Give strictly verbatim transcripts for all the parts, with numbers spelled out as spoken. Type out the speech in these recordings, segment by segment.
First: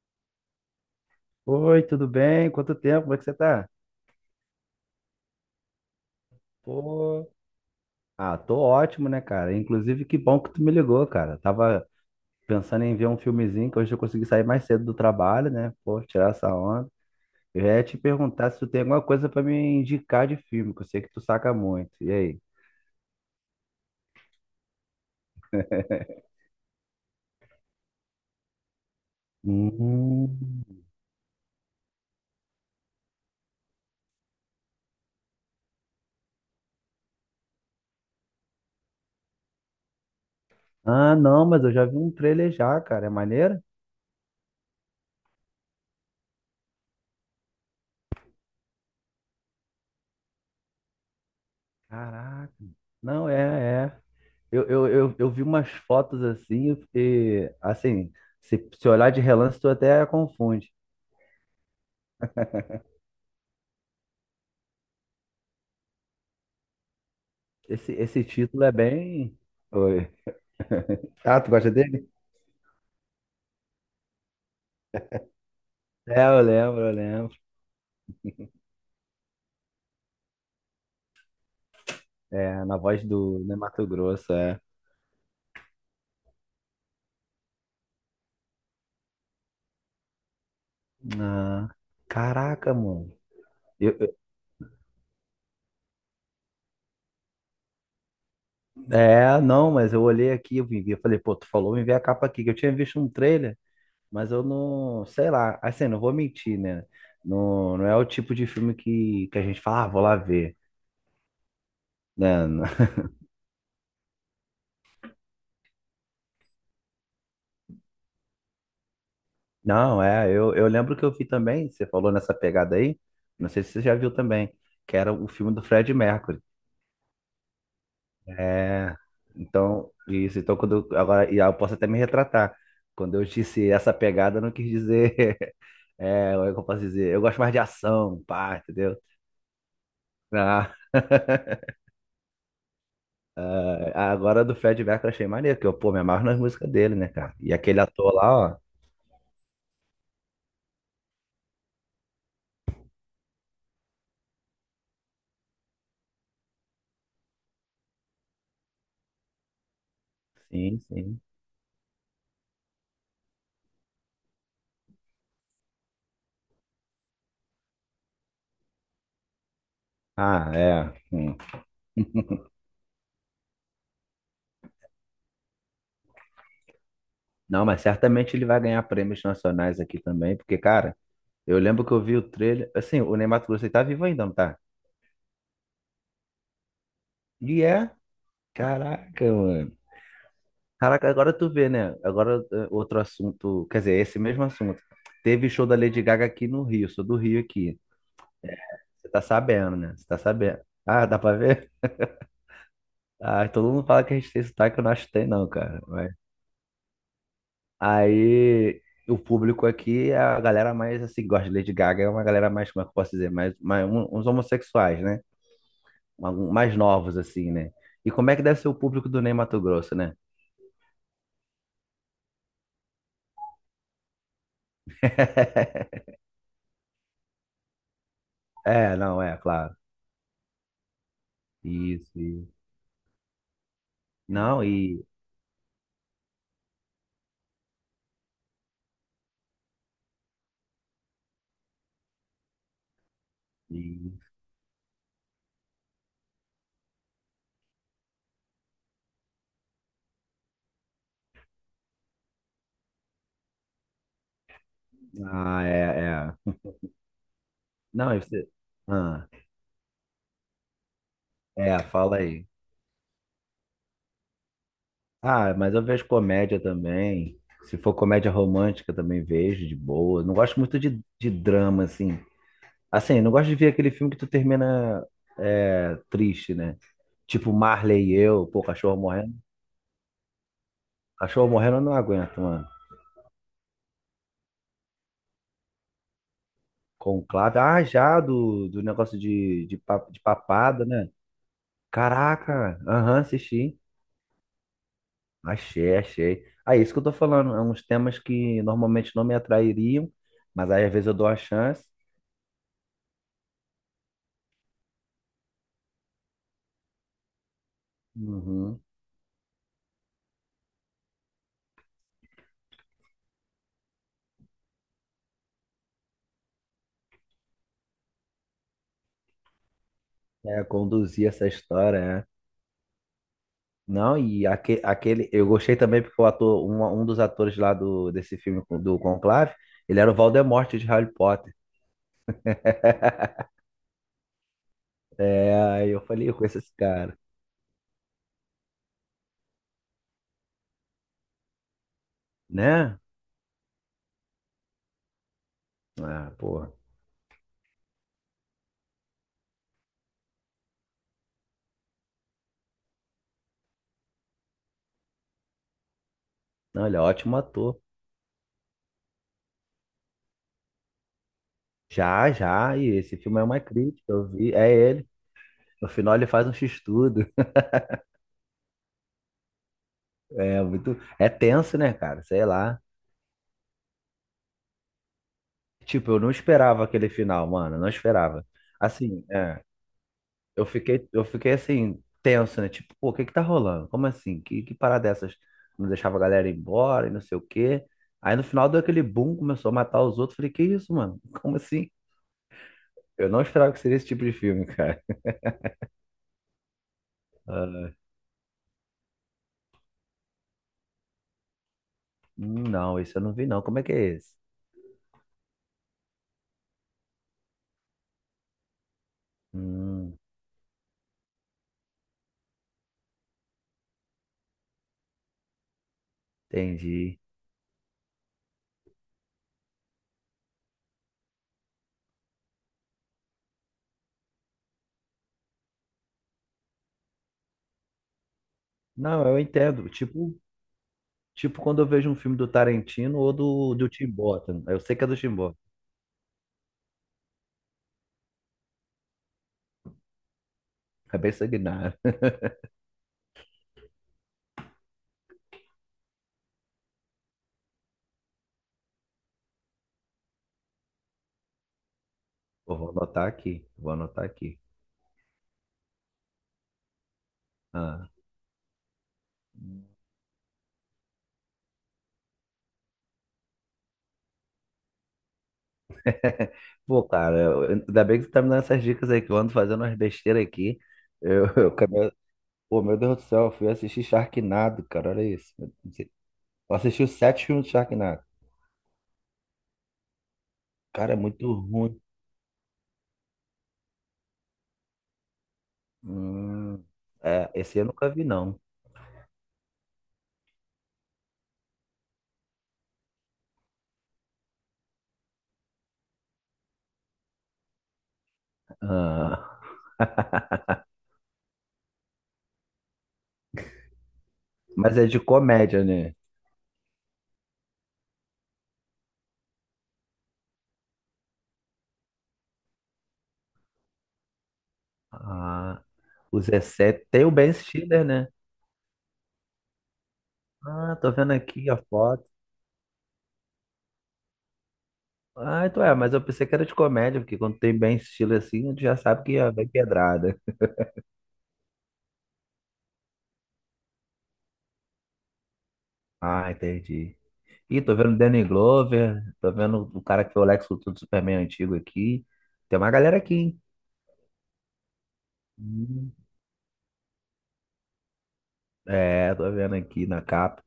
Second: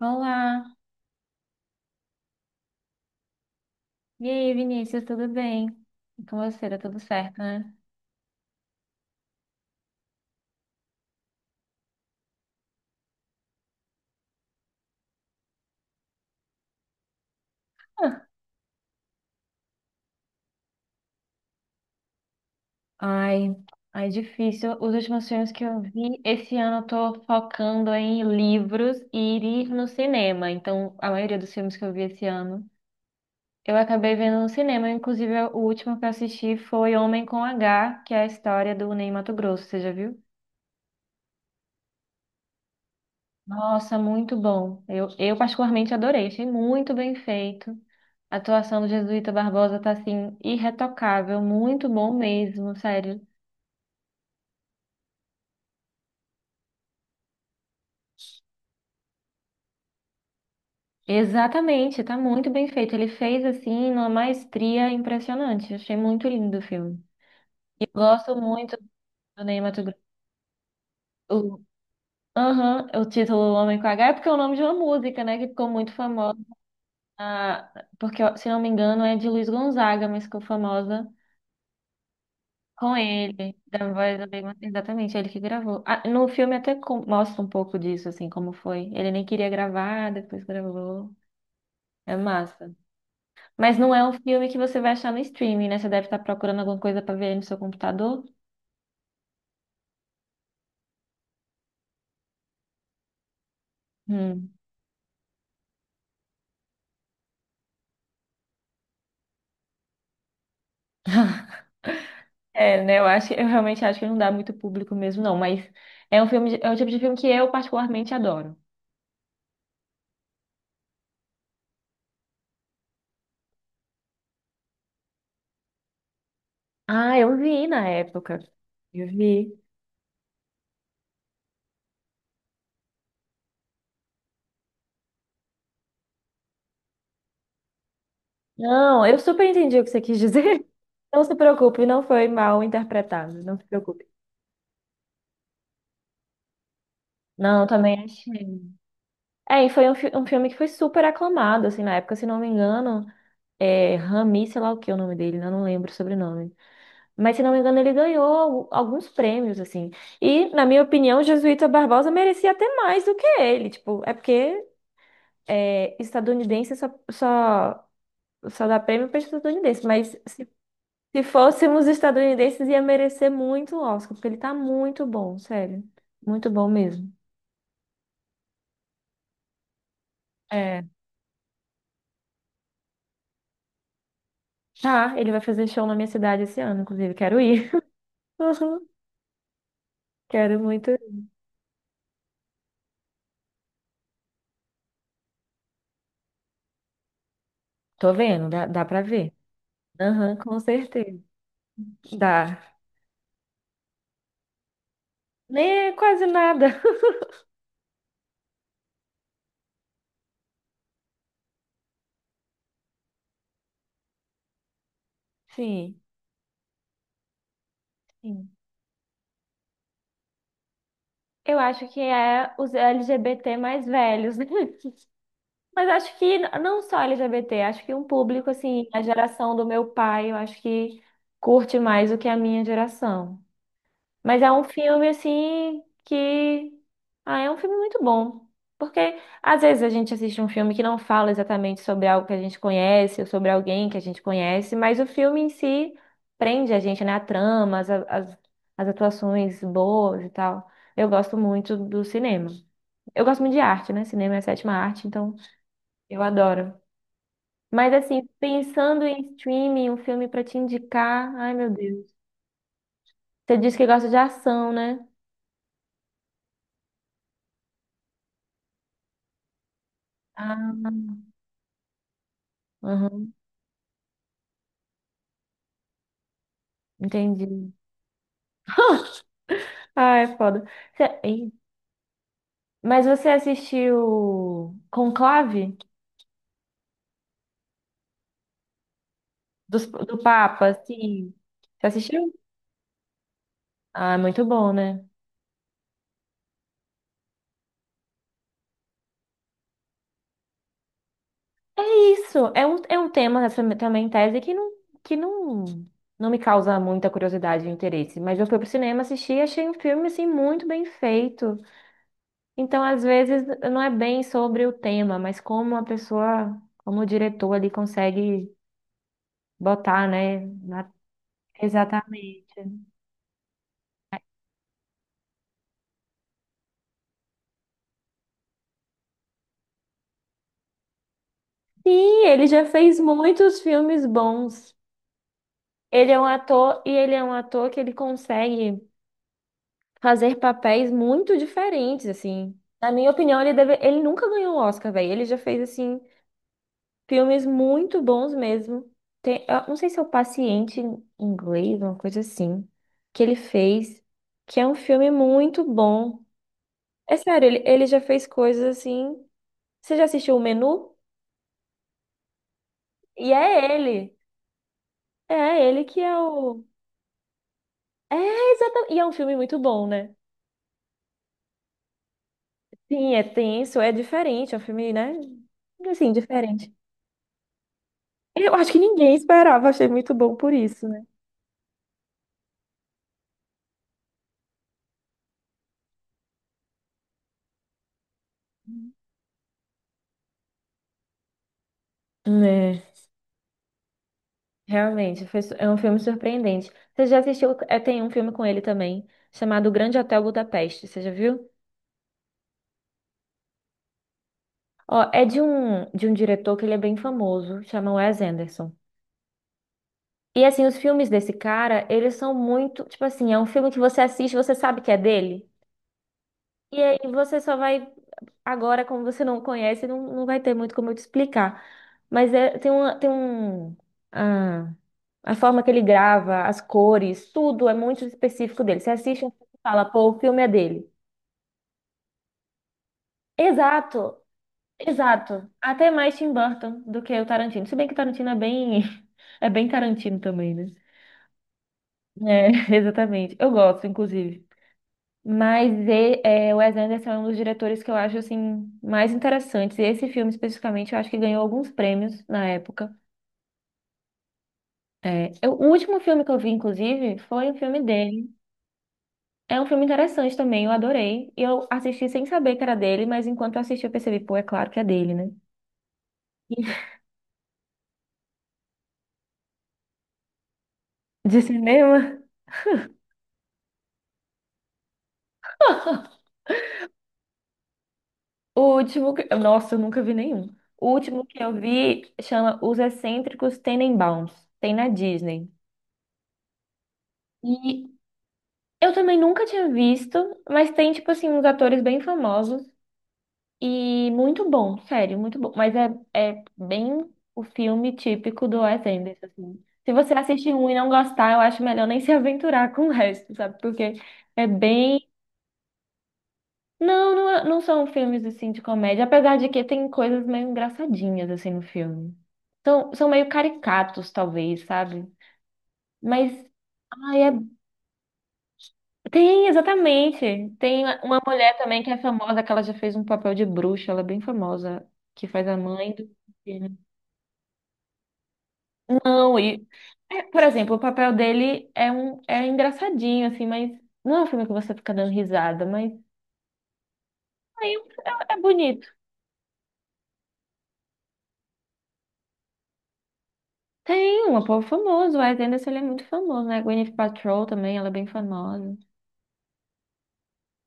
Olá! Oi, tudo bem? Quanto tempo? Como é que você tá? E aí, Vinícius, tudo bem? E com você, tá tudo Pô, certo, né? ah, tô ótimo, né, cara? Inclusive, que bom que tu me ligou, cara. Tava pensando em ver um filmezinho, que hoje eu consegui sair mais cedo do trabalho, né? Pô, tirar essa onda. Eu ia te Ah, perguntar se tu tem alguma coisa pra me indicar de filme, que eu sei que tu saca muito. E aí? ai, ai, difícil. Os últimos filmes que eu vi esse ano eu tô focando em livros e ir no cinema. Hum. Então, a maioria dos filmes que eu vi esse ano, eu acabei vendo no cinema. Inclusive, o último que eu assisti foi Homem com H, que é a história do Ney Matogrosso, você já viu? Ah, não, mas eu já vi um trailer já, cara. É maneiro? Nossa, muito bom. Eu, eu particularmente adorei, achei muito bem feito. A atuação do Jesuíta Barbosa tá assim, irretocável, muito bom Caraca. mesmo, sério. Não, é, é. Eu, eu, eu, eu vi umas fotos assim, e assim, se, se olhar de relance, tu até confunde. Exatamente, tá muito bem feito. Ele fez assim, numa maestria impressionante. Achei muito lindo o filme. E Esse, esse gosto título é muito bem. do Ney Matogrosso. Oi. Ah, tu O, gosta dele? aham, o título Homem com H é porque é o nome de uma música, né? Que ficou muito É, famosa. eu lembro, eu lembro. ah, Porque, se não me engano, é de Luiz Gonzaga, mas ficou famosa. É, na Com voz do ele, né, Mato da voz do Grosso, Big Mouth, é. exatamente, é ele que gravou. Ah, no filme até com- mostra um pouco disso, assim, como foi. Ele nem queria gravar, depois gravou. Ah, É caraca, massa. mano. Mas não Eu, é um eu- filme que você vai achar no streaming, né? Você deve estar procurando alguma coisa pra ver aí no seu computador. É, não, mas eu olhei aqui, eu vim ver, eu falei, pô, tu falou, vem ver a capa aqui, que eu tinha visto um trailer. Mas eu Hum. não, sei lá, assim, não vou mentir, né? Não, não é o tipo de filme que, que a gente fala, ah, vou lá ver, né? É, né? Eu acho, eu realmente acho que não dá muito público mesmo, não. Mas é um filme, de- é o tipo de filme que eu particularmente adoro. Não, é, eu, eu lembro que eu vi também, você falou nessa pegada aí, não sei se você já viu também, que era o filme do Fred Mercury. Ah, eu vi na época. É, Eu vi. então, isso, então quando eu, agora, e eu posso até me retratar, quando eu disse essa pegada, eu não quis dizer, é, como é que eu posso dizer? Eu gosto mais de ação, pá, entendeu? Não, eu super entendi o que você quis dizer. Ah. Não se preocupe, não foi mal interpretado, não se É, preocupe. agora do Fred Mercury eu achei maneiro, porque eu, pô, me amarro nas músicas dele, né, cara? E Não, aquele também ator lá, ó. achei. É, e foi um, fi- um filme que foi super aclamado, assim, na época, se não me engano, é Rami, sei lá o que é o nome dele, né? Não lembro o sobrenome. Mas, se não me engano, ele ganhou al- alguns prêmios, assim. E, na Sim, minha sim. opinião, Jesuíta Barbosa merecia até mais do que ele, tipo, é porque é, estadunidense só, só, só dá prêmio para estadunidense, mas se Ah, é. Se Hum. fôssemos estadunidenses, ia merecer muito o Oscar, porque ele tá muito bom, sério. Muito bom mesmo. Não, mas certamente ele vai ganhar prêmios nacionais aqui também, porque, É. cara, eu lembro que eu vi o trailer. Assim, o Ney Matogrosso, ele tá vivo ainda, não tá? Tá, ele vai fazer show na minha cidade esse ano, inclusive, quero E ir. é. Uhum, Caraca, mano. quero muito. Caraca, agora tu vê, né? Agora eh, outro assunto. Quer dizer, esse mesmo assunto. Teve show da Lady Gaga aqui no Rio, sou do Rio aqui. Tô vendo, dá, dá pra Você tá ver. sabendo, né? Você tá Aham, com sabendo. Ah, dá certeza. pra ver? Dá. Ah, todo mundo fala que a gente tem sotaque, eu não acho que tem, não, cara. Nem é Mas... quase nada. Aí o público aqui é a galera mais assim, que gosta de Lady Gaga, é uma galera mais, como é que eu posso dizer, mais, mais um- uns homossexuais, né? Sim, Algum- Mais novos, assim, né? E como é que sim. deve ser o público do Ney Matogrosso, né? Eu acho que é os L G B T mais velhos, né? Mas acho que n- não só L G B T, acho que um público, assim, É, a não, é, geração do claro. meu pai, eu acho que curte mais do Isso, que a isso. minha geração. Mas é Não, um e, filme assim que. Ah, é um filme muito bom. Porque às vezes a gente assiste um filme que não fala exatamente sobre algo que a gente conhece ou sobre alguém que a e- gente conhece, mas o filme em si prende a gente, né? A trama, as, as, as atuações boas e tal. Eu gosto muito do cinema. Eu gosto muito de arte, né? Cinema é a sétima arte, então Ah, eu é, é. adoro. Mas Não, e assim, você. pensando Ah, em streaming, um filme pra te indicar, ai meu é, Deus. fala aí. Você disse que gosta de ação, né? Ah, mas eu vejo comédia também. Se for comédia romântica, também vejo de boa. Não gosto muito de, Ah. de drama, assim. Assim, não Uhum, gosto de ver aquele filme que tu termina é, triste, né? Tipo entendi. Marley e eu, pô, cachorro morrendo. Ah, é foda. Cê- Ih, Cachorro morrendo eu não aguento, mano. Mas você assistiu Conclave Conclave. Ah, já, do, do negócio de, de, dos- pa- do, de Papa, papada, né? sim. Você assistiu? Caraca, aham, assisti. Ah, é muito bom, né? Achei, achei. Ah, isso que eu tô falando. É uns temas que normalmente não me atrairiam, mas aí às vezes eu dou a chance. Isso, é um, é um, tema, essa me- também tese que não, que não, não me causa muita curiosidade e interesse. Mas eu fui pro Uhum. cinema assistir e achei um filme, assim, muito bem feito. Então, às vezes, não é bem sobre o tema, mas como a pessoa, como o diretor ali consegue botar, né? É, conduzir essa história, né? Exatamente. Não, e aque- aquele, eu gostei também porque o ator, um, um dos atores lá do, desse filme do Conclave, ele era o Voldemort de Harry Potter. Sim, ele já fez muitos filmes bons. É, aí eu Ele é um falei, eu conheço esse ator e ele cara, é um ator que ele consegue fazer papéis muito diferentes, assim. Na né? minha opinião, ele deve... ele nunca ganhou um Oscar, velho. Ele já fez assim Ah, porra. filmes muito bons mesmo. Tem... eu não sei se é o Paciente em inglês, uma coisa assim, que ele fez, que é um filme muito bom. Não, ele é É ótimo sério, ele, ator. ele já fez coisas assim. Você já assistiu o Menu? Já, já, e esse E filme é uma é ele. crítica, eu vi, é ele. É, ele No que final é ele faz um o. x-tudo. É, exatamente. E é um filme muito bom, né? É muito, é tenso, né, cara? Sei lá. Sim, é tenso, é diferente, é um filme, né? Assim, Tipo, eu não diferente. esperava aquele final, mano, eu não esperava. Eu acho que ninguém Assim, é. esperava, achei muito bom por Eu isso, né? fiquei, eu fiquei assim, tenso, né? Tipo, pô, o que que tá rolando? Como assim? Que, que parada dessas? Não deixava a galera ir embora e não sei o quê. Aí no final deu aquele boom, começou a matar os outros. Falei, que isso, mano? Como assim? É, Eu não esperava que seria esse tipo de filme, cara. realmente, foi su- é um filme surpreendente. Você já assistiu? É, Ah, tem um filme com ele também, chamado O Grande Hotel Budapeste, você já viu? hum, não, isso eu não vi, não. Como é que é esse? Ó, é de um, de um diretor que ele é bem famoso, chama Wes Anderson. Hum, E assim, os filmes desse cara, eles são muito, tipo assim, é um filme que você assiste, você sabe que é dele. E aí Entendi. você só vai. Agora, como você não conhece, não, não vai ter muito como eu te explicar. Mas é, tem uma, tem um. Ah, a forma que ele grava, as cores, tudo é muito específico dele. Você assiste Não, um eu filme e fala, entendo. pô, o Tipo, filme é dele. tipo quando eu vejo um filme do Tarantino ou do, do Tim Exato, Burton. Eu sei que é do Tim exato. Burton. Até mais Tim Burton do que o Tarantino. Se bem que o Tarantino é bem. É bem Tarantino também, né? É bem sanguinário. É, exatamente. Eu gosto, inclusive. Mas e- é, o Wes Anderson é um dos diretores que eu acho assim mais interessantes. E esse filme especificamente, eu acho que ganhou alguns prêmios na Eu vou época. anotar aqui. Vou anotar aqui. É, eu- o último filme que eu vi, inclusive, foi um filme Ah. dele. É um filme interessante também, eu adorei. E eu assisti sem saber que era dele, mas enquanto eu assisti eu percebi, pô, é claro que é dele, né? Pô, cara, eu- ainda bem que tu tá me dando essas dicas aí, que eu ando fazendo umas besteiras aqui. De Eu, eu, acabei- cinema? pô, meu Deus do céu, eu fui assistir Sharknado, cara, olha isso. Eu não sei- Eu assisti os sete filmes de Sharknado. O último que... Nossa, eu nunca vi nenhum. O Cara, é último que eu muito ruim. vi chama Os Excêntricos Tenenbaums. Tem na Disney. Hum, É, esse eu E nunca vi, não. eu também nunca tinha visto, mas tem, tipo assim, uns atores bem famosos e muito bom, sério, muito bom. Mas é, é bem o filme típico do Wes Anderson, Ah, assim. Se você assistir um e não gostar, eu acho melhor nem se aventurar com o resto, sabe? Porque é mas é bem. de comédia, né? Não, não, é- não são filmes, assim, de comédia, apesar de que tem coisas meio engraçadinhas, assim, no filme. São, são meio caricatos, talvez, sabe? Ah, Mas. o Zé Sete Ai, tem o é Ben Stiller, né? Tem, exatamente. Tem Ah, tô uma vendo mulher aqui a também que é foto. famosa, que ela já fez um papel de bruxa, ela é bem famosa, que faz a Ah, então mãe é, do mas eu pensei que era de menino. comédia, porque quando tem Ben Stiller assim, a gente já sabe que Não, já e. vem É, pedrada. por exemplo, o papel dele é um é engraçadinho, assim, mas não é um filme que você fica dando risada, mas Ah, entendi. aí Ih, tô é, vendo um, é é Danny bonito. Glover, tô vendo o cara que foi o Lex Luthor do Superman antigo aqui. Tem uma galera aqui, hein? Tem um povo famoso, o Wes Anderson ele é muito Hum. famoso, né? Gwyneth Paltrow também, ela é bem famosa. É, tô vendo aqui na capa.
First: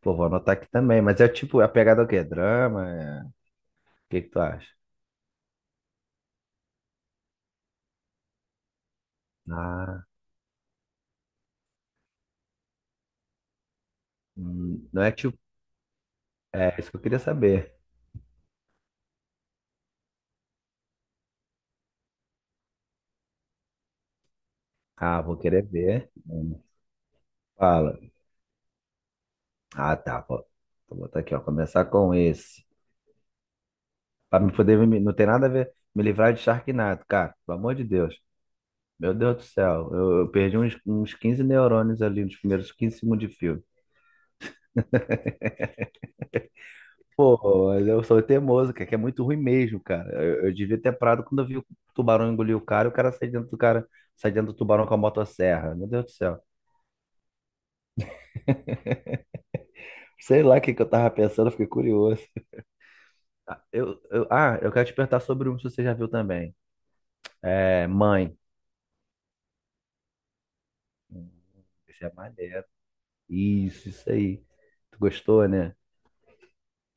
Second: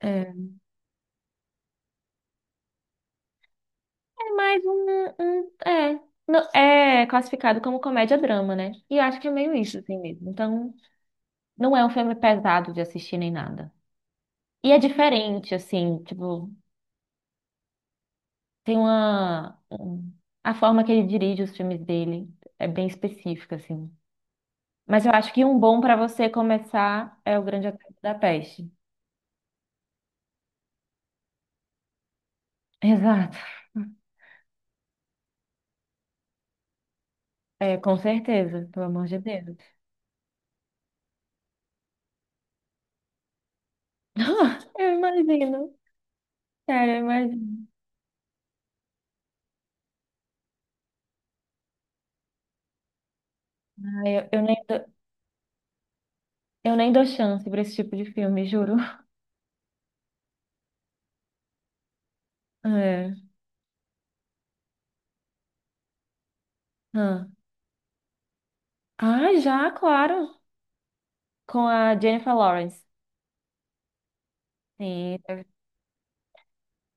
Pô, vou anotar aqui também. Mas é tipo, é a pegada é o quê? Drama? É... O que que é tu mais acha? um, um- é. Não, é classificado como comédia-drama, né? E eu acho que é meio isso, assim Ah, mesmo. Então. Não é um filme pesado de assistir nem nada. E é hum, não é tipo. diferente, assim, tipo, É isso que eu queria saber. tem uma. um- a forma que ele dirige os filmes dele é bem específica, assim. Mas eu Ah, acho vou que um querer bom para ver. você Hum, começar é O Grande Hotel Fala. da Peste. Ah, tá. Vou, vou botar aqui, ó. Começar com esse. Exato. Pra me poder. me- Não tem nada a ver. Me livrar de Sharknado, cara. Pelo amor É, de com Deus. certeza, pelo amor Meu de Deus do Deus. céu, eu, eu perdi uns, uns quinze neurônios ali nos primeiros quinze segundos de filme. Eu imagino. Sério, eu imagino. Pô, mas eu sou teimoso, cara, que é muito ruim mesmo, cara. Eu, eu devia ter parado quando eu vi o tubarão engolir o cara e o cara sai dentro do cara, Ai, Eu, sai eu dentro nem do dou, tubarão com a motosserra. Meu Deus do céu. eu nem dou chance pra esse tipo de filme, juro. Sei lá o que, que eu tava pensando, eu fiquei curioso. É. Ah, Eu, eu, ah, eu quero te perguntar sobre um que você já viu também. Ah, É, Mãe. Ah, já, claro. Hum, Com a Esse é Jennifer maneiro. Lawrence. Isso, isso aí. Tu Sim, gostou, né?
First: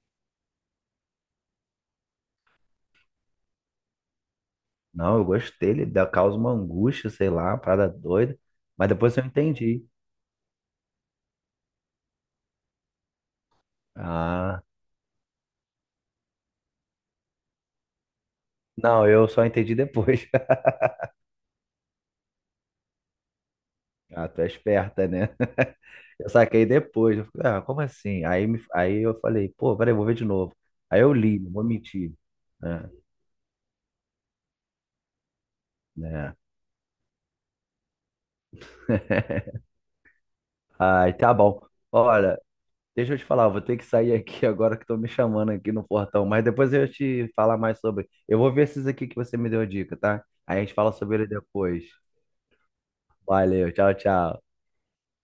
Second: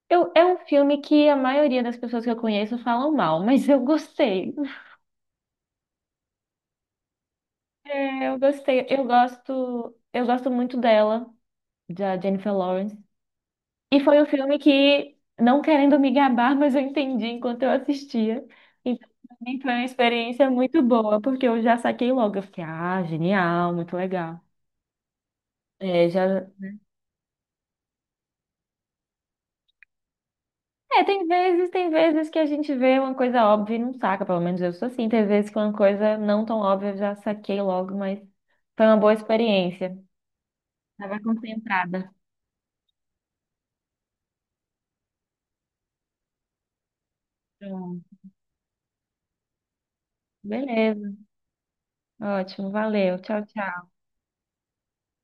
Eu, é um filme que a maioria das pessoas que eu conheço falam mal, mas eu gostei. Não, eu gostei, ele dá- causa uma angústia, sei lá, uma parada É, eu doida. gostei. Mas Eu depois eu entendi. gosto, eu gosto muito dela, da Jennifer Lawrence. E foi um filme Ah, que, não querendo me gabar, mas eu entendi enquanto eu assistia. não, Então, eu pra só mim foi entendi uma depois. experiência muito boa, porque eu já saquei logo. Eu fiquei, ah, genial, muito Ah, legal. tu é esperta, né? É, Eu já. saquei depois. Eu falei, ah, como assim? Aí, me, aí eu falei, pô, peraí, vou ver de novo. Aí É, eu tem li, não vou vezes, tem mentir. vezes que a gente Né? vê uma coisa óbvia e não saca, pelo menos eu sou assim. Tem vezes que uma coisa Né? não tão óbvia eu já saquei logo, mas foi uma boa experiência. Ai, Estava tá bom. concentrada. Olha, deixa eu te falar, eu vou ter que sair aqui agora que estão me chamando aqui no portão, mas depois eu te falar mais sobre. Pronto. Eu vou ver esses aqui que você me deu a dica, tá? Aí a gente fala sobre Beleza, ele depois. ótimo, valeu. Tchau, Valeu, tchau. tchau, tchau.